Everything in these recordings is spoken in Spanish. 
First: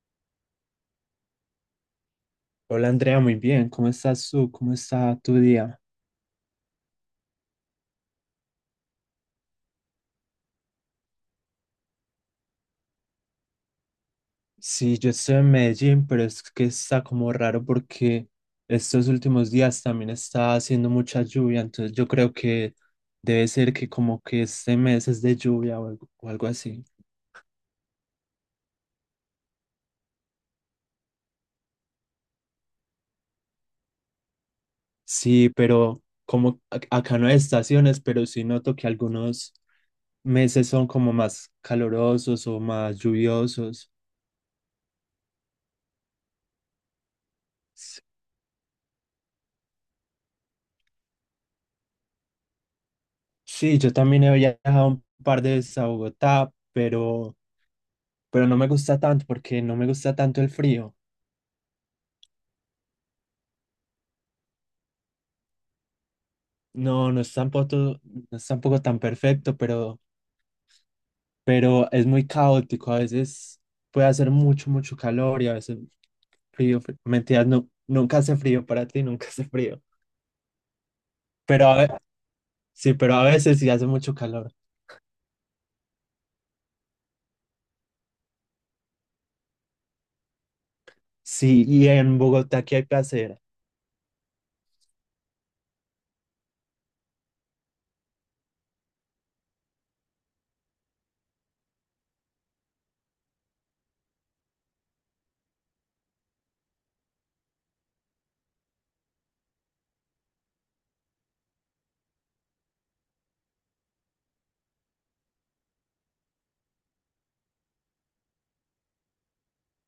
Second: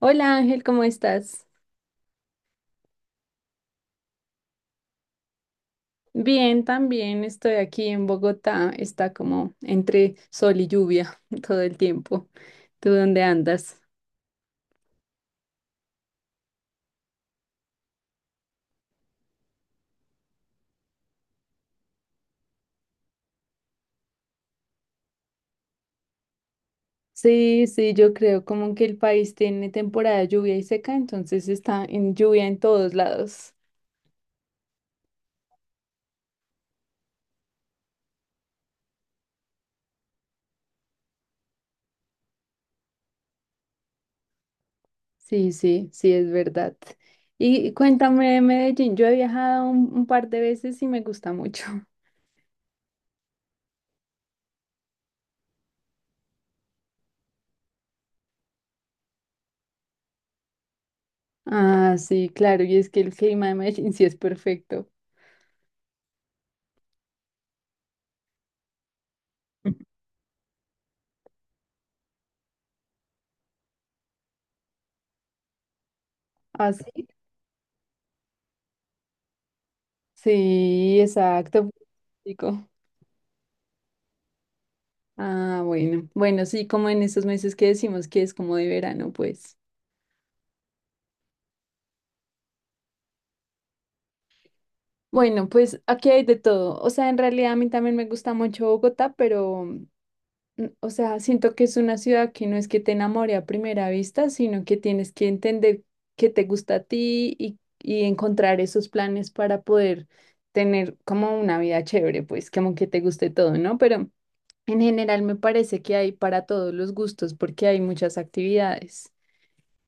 Hola Ángel, ¿cómo estás? Hola Andrea, muy bien. ¿Cómo estás tú? ¿Cómo está tu día? Bien, también estoy aquí en Bogotá. Está como entre sol y lluvia todo el tiempo. ¿Tú dónde andas? Sí, yo estoy en Medellín, pero es que está como raro porque estos últimos días también está haciendo mucha lluvia, entonces yo creo que debe ser que como que este mes es de lluvia o algo así. Sí, sí, yo creo como que el país tiene temporada de lluvia y seca, entonces está en lluvia en todos lados. Sí, pero como acá no hay estaciones, pero sí noto que algunos meses son como más calurosos o más lluviosos. Sí, sí, sí, es verdad. Y S- cuéntame de Medellín, yo he viajado un par de veces y me gusta mucho. Sí, yo también he viajado un par de veces a Bogotá, pero no me gusta tanto porque no me gusta tanto el frío. Ah, sí, claro, y es que el clima de Medellín sí es perfecto. No, no es tampoco, no es tampoco tan perfecto, pero es muy caótico. A veces puede hacer mucho, mucho calor y a veces ¿Ah, frío. Sí? Mentiras, no, nunca hace frío para ti, nunca hace frío. Sí, Pero exacto. a ve- Pico. sí, pero a veces sí hace mucho calor. Ah, bueno. Bueno, sí, como en estos meses que decimos que es como de verano, pues. Sí, y en Bogotá, ¿qué hay que hacer? Bueno, pues aquí hay de todo. O sea, en realidad a mí también me gusta mucho Bogotá, pero, o sea, siento que es una ciudad que no es que te enamore a primera vista, sino que tienes que entender qué te gusta a ti y encontrar esos planes para poder tener como una vida chévere, pues, como que te guste todo, ¿no? Pero… En general me parece que hay para todos los gustos porque hay muchas actividades.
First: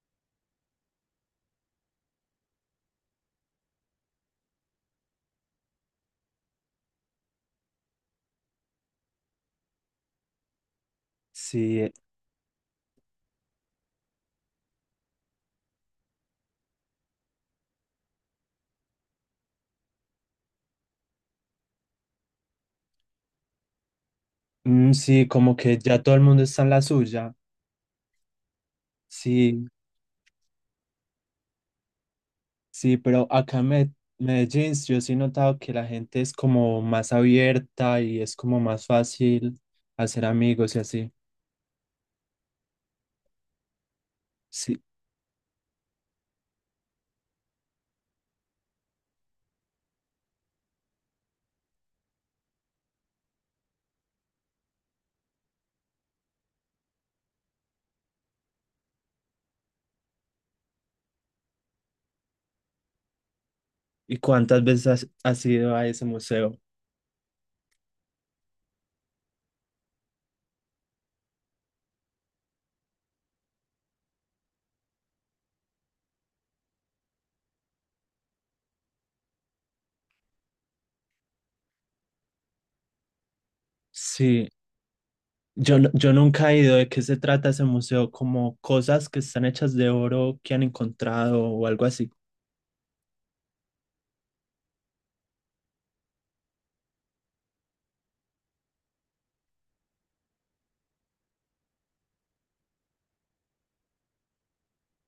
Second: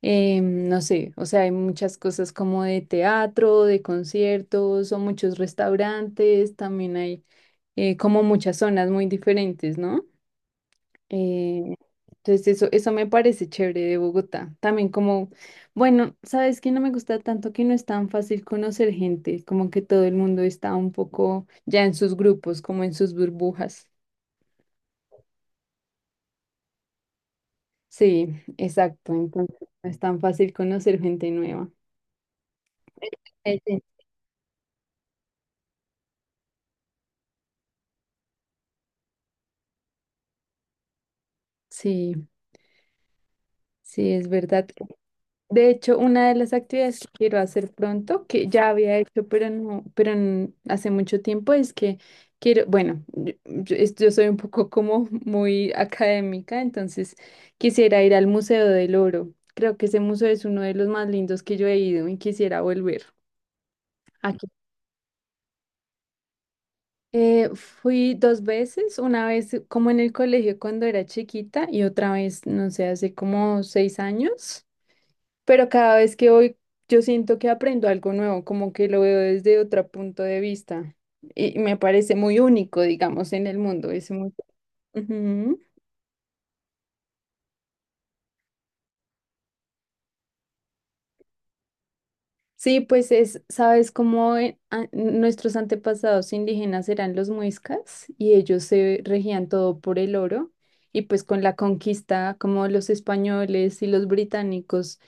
No sé, o sea, hay muchas cosas como de teatro, de conciertos o muchos restaurantes, también hay como muchas zonas muy diferentes, ¿no? Eh, Sí, entonces eso me parece chévere de Bogotá. También como, bueno, sabes que no me gusta tanto que no es tan fácil conocer gente, como que todo el mundo está un poco ya en sus grupos, como en sus burbujas. mm, sí, como que ya todo el mundo está en la suya. Sí, exacto. Entonces Sí, no es tan fácil conocer gente nueva. sí, pero acá en Sí. Medellín yo sí he notado que la gente es como más abierta y es como más fácil hacer amigos y así. Sí, sí, es verdad. Sí. De hecho, una de las actividades que quiero hacer pronto, que ya había hecho, pero no, hace mucho tiempo, es que quiero, bueno, yo soy un poco como muy académica, entonces quisiera ir al Museo del Oro. Creo que ese museo es uno de los más lindos que yo he ido y quisiera volver. ¿Y cuántas veces has ido a ese museo? Fui dos veces, una vez como en el colegio cuando era chiquita y otra vez, no sé, hace como seis años, pero cada vez que voy yo siento que aprendo algo nuevo, como que lo veo desde otro punto de vista y me parece muy único, digamos, en el mundo. Es muy… Sí, Ujú. yo, yo nunca he ido. ¿De qué se trata ese museo? ¿Como cosas que están hechas de oro que han encontrado o algo así? Sí, pues es, sabes cómo nuestros antepasados indígenas eran los muiscas y ellos se regían todo por el oro y pues con la conquista, como los españoles y los británicos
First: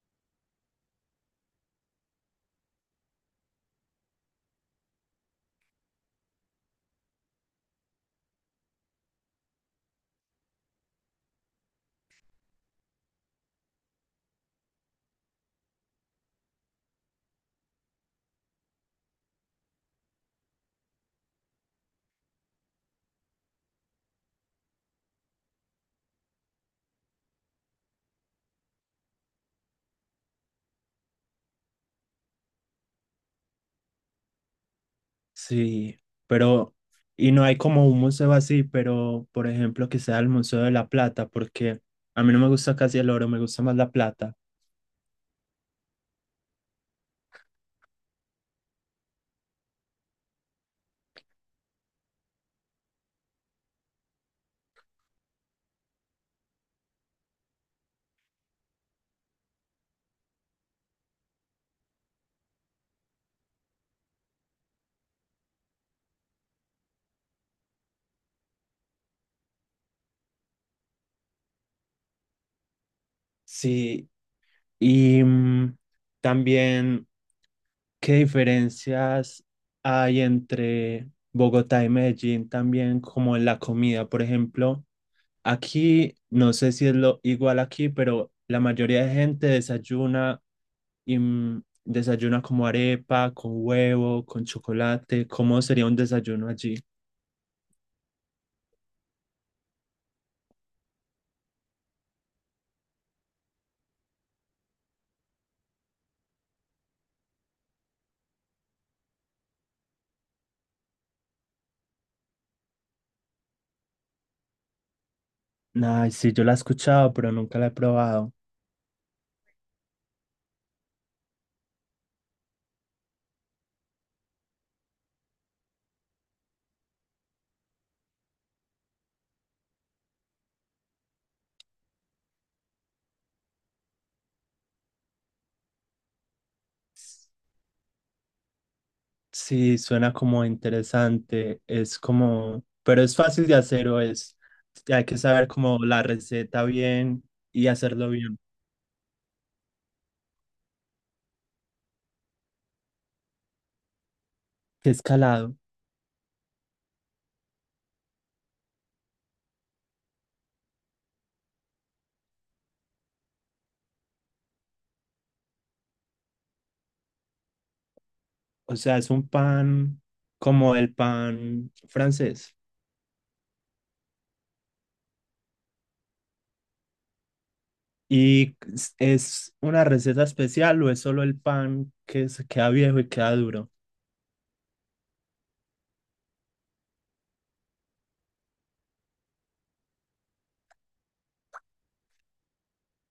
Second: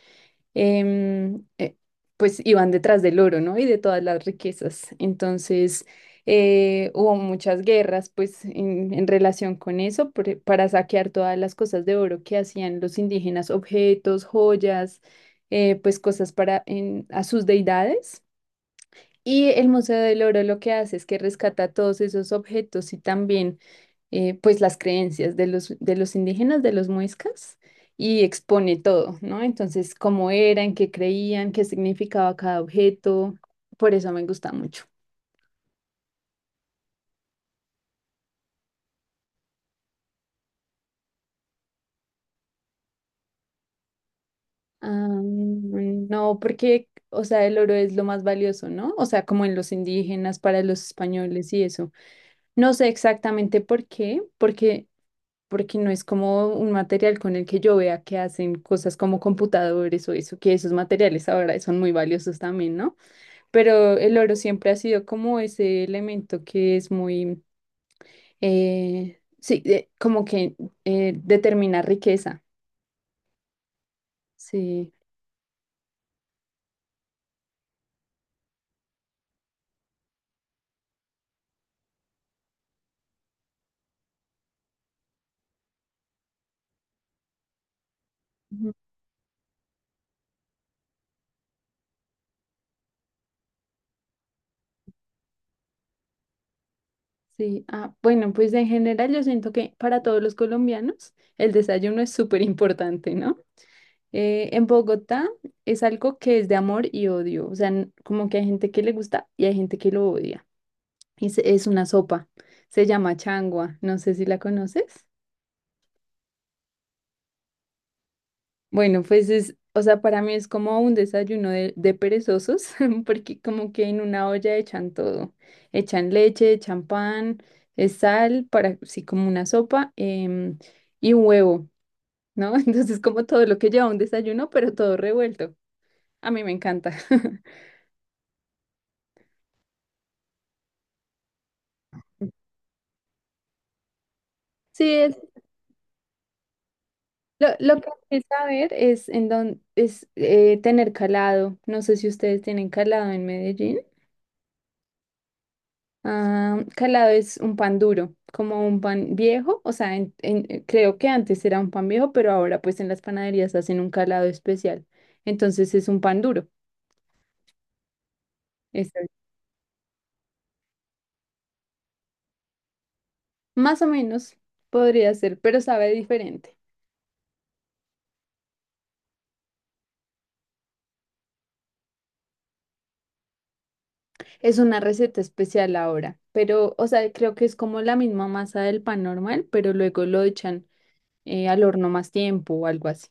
em, eh, pues iban detrás del oro, ¿no? Y de todas las riquezas. Entonces, hubo muchas guerras, pues, en relación con eso, para saquear todas las cosas de oro que hacían los indígenas, objetos, joyas, pues cosas para a sus deidades. Y el Museo del Oro lo que hace es que rescata todos esos objetos y también pues las creencias de de los indígenas, de los muiscas, y expone todo, ¿no? Entonces, cómo eran, qué creían, qué significaba cada objeto, por eso me gusta mucho. Sí, pero y no hay como un museo así, pero por ejemplo que sea el Museo de la Plata, porque a mí no me gusta casi el oro, me gusta más la plata. Ah, no, porque, o sea, el oro es lo más valioso, ¿no? O sea, como en los indígenas, para los españoles y eso. No sé exactamente por qué, porque, porque no es como un material con el que yo vea que hacen cosas como computadores o eso, que esos materiales ahora son muy valiosos también, ¿no? Pero el oro siempre ha sido como ese elemento que es muy, sí, como que determina riqueza, Sí, sí. y mm, también, ¿qué diferencias hay entre Bogotá y Medellín también como en la comida? Por ejemplo, aquí, no sé si es lo igual aquí, pero la Ujú. mayoría de gente desayuna y mm, desayuna como arepa, con huevo, con chocolate. ¿Cómo sería un desayuno allí? Sí, ah, bueno, pues en general yo siento que para todos los colombianos el desayuno es súper importante, ¿no? En Bogotá es algo que es de amor y odio, o sea, como que hay gente que le gusta y hay gente que lo odia. Es una sopa, se llama changua, no sé si la conoces. Ay, sí, yo la he escuchado, pero nunca la he probado. Bueno, pues es, o sea, para mí es como un desayuno de perezosos, porque como que en una olla echan todo, echan leche, echan pan, sal, para, sí, como una sopa, y huevo, ¿no? Entonces como todo lo que lleva un desayuno, pero todo revuelto. A mí me encanta. Sí, suena como interesante. Es como, pero es fácil de hacer o es, Sí, hay es, que saber como la receta bien lo, y lo que hacerlo hay que bien. saber es en dónde es tener calado. No sé si ustedes tienen calado en Medellín. ¿Qué escalado? Ah, calado es un pan duro, como un pan viejo, o sea, creo que antes era un pan viejo, pero ahora pues en las panaderías hacen un calado especial. Entonces es un pan duro. O Es, sea, es un pan como el pan francés. más o menos podría ser, pero sabe diferente. ¿Y es una receta especial o es solo el pan que se queda viejo y queda duro? Es una receta especial ahora, pero, o sea, creo que es como la misma masa del pan normal, pero luego lo echan al horno más tiempo o algo así.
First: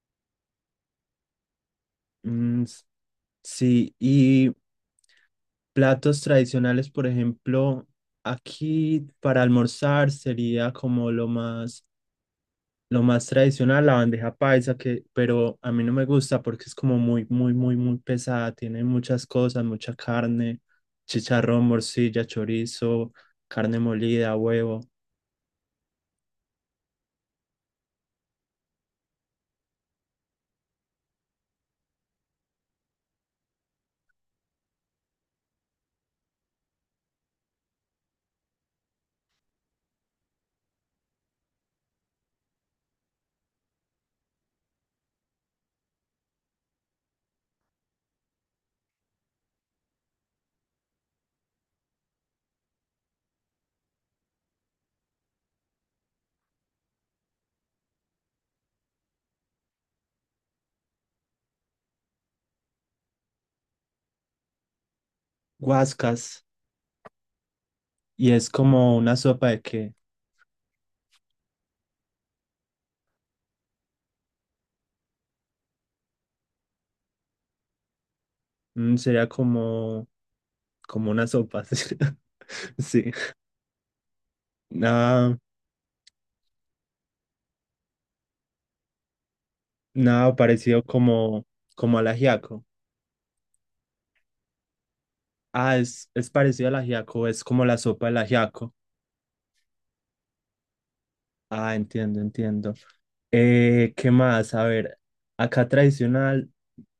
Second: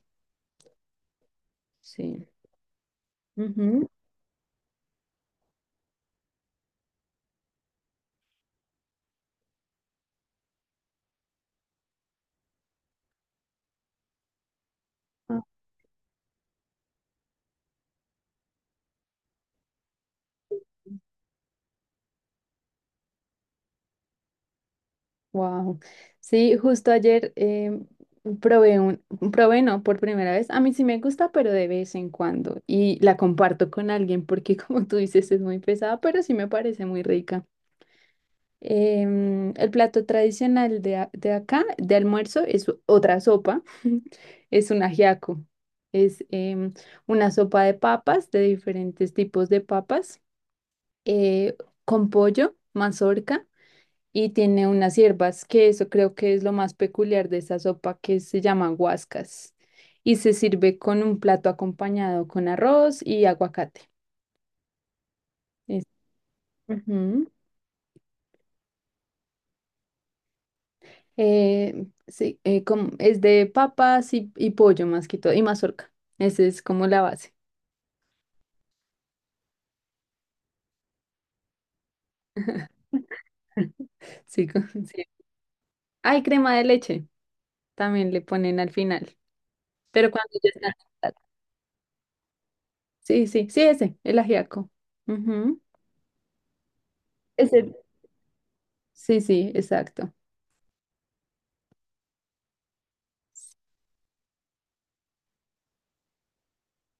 Sí. Mm, Ujú. sí, y platos tradicionales, por ejemplo, aquí para almorzar sería como lo más tradicional, la bandeja paisa, que, pero a mí no me gusta porque es como muy pesada. Tiene muchas cosas, mucha carne, chicharrón, morcilla, chorizo, carne molida, huevo, Wow. Sí, justo ayer probé un, probé no por primera vez. A mí sí me gusta, pero de vez en cuando. Y la comparto con alguien porque, como tú dices, es muy pesada, pero sí me parece muy rica. El plato tradicional de, de acá, de almuerzo, es otra sopa. Es un ajiaco. Es una sopa de papas, de diferentes tipos de papas, eh, con pollo, mazorca y tiene unas hierbas, que eso creo que es lo más peculiar de esa sopa que se llama guascas. Y se sirve con un plato acompañado con arroz y aguacate. Es, guascas. ujú. ¿Y es como una sopa de que Sí, es de papas y pollo más que todo, y mazorca. Esa es como la base. mm, sería como, como una sopa? Sí, sí. Sí, co- sí. Nada, Hay crema de leche, también le ponen al final, pero cuando nada ya está. parecido como, como al ajiaco. Sí, sí, sí, ese, el ajiaco. Ujú. Ah, es parecido al ajiaco, es como Ese. la sopa del ajiaco. Sí, sí, exacto. Ah, entiendo, entiendo. ¿Qué más? A ver, acá tradicional,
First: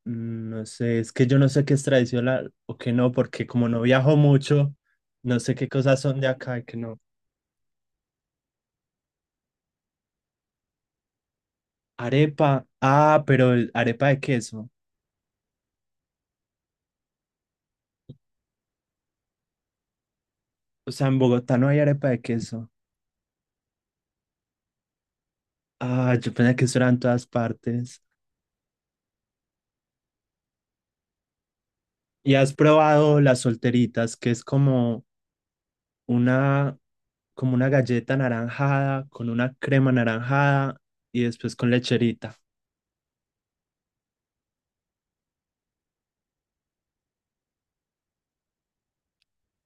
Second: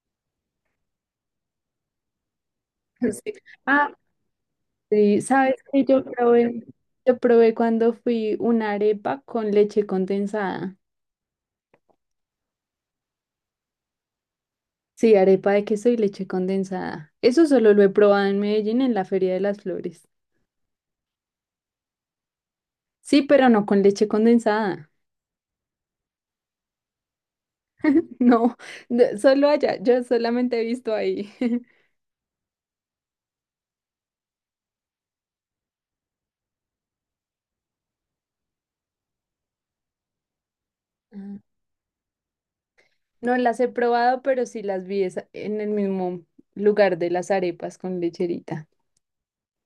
mm, no sé, es que yo no sé qué es tradicional o qué no, Sí. porque como no Ah, viajo mucho, sí, no sabes sé qué que cosas son de acá y qué no. yo probé cuando fui una arepa con leche condensada. Arepa, ah, pero arepa de queso. Sí, arepa de queso y leche condensada. Eso solo lo he probado en Medellín en la Feria de las Flores. O sea, ¿en Bogotá no hay arepa de queso? Sí, pero no con leche condensada. Ah, yo pensé que eso era en todas partes. No, no, solo allá. Yo solamente he visto ahí. ¿Y has probado las solteritas, que es una, como una galleta naranjada con una crema naranjada y Ah. después con lecherita? No las he probado, pero sí las vi en el mismo lugar de las arepas con lecherita.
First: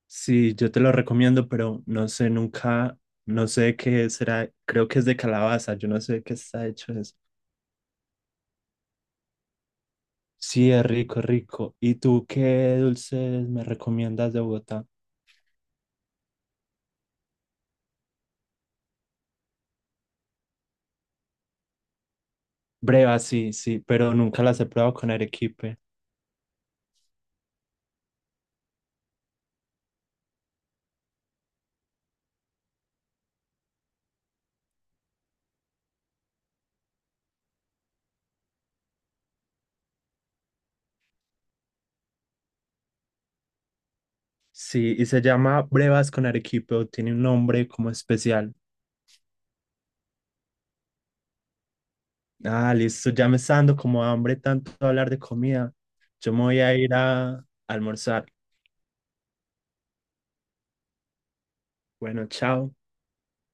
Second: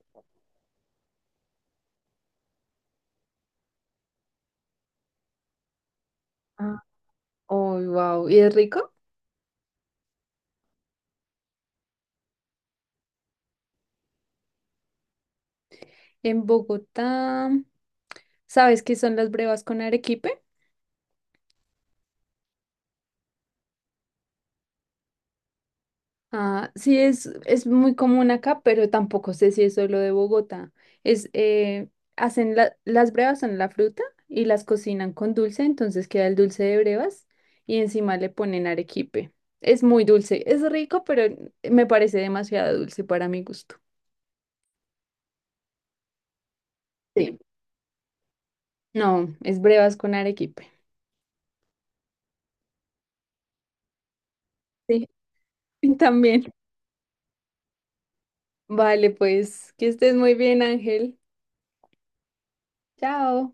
Sí, yo te lo recomiendo, pero no sé nunca, no sé de qué será, creo que es de calabaza, yo no sé de qué está Ah. hecho eso. Oh, wow. ¿Y es rico? Sí, es rico, es rico. ¿Y tú qué dulces me recomiendas de Bogotá? En Bogotá, ¿sabes qué son las brevas con arequipe? Brevas, sí, sí, pero nunca las he probado con arequipe. Ah, sí, es muy común acá, pero tampoco sé si es solo de Bogotá. Es, hacen las brevas son la fruta y las cocinan con dulce, entonces queda el dulce de brevas y encima le ponen arequipe. Es muy dulce, es rico, pero me parece demasiado dulce para mi gusto. Sí, ¿y se llama brevas con arequipe o tiene un Sí. nombre como especial? No, es brevas con arequipe. Ah, listo, ya me está dando como hambre tanto Sí. hablar de comida. Yo me También. voy a ir a almorzar. Vale, pues que estés muy bien, Ángel. Bueno, chao. Chao.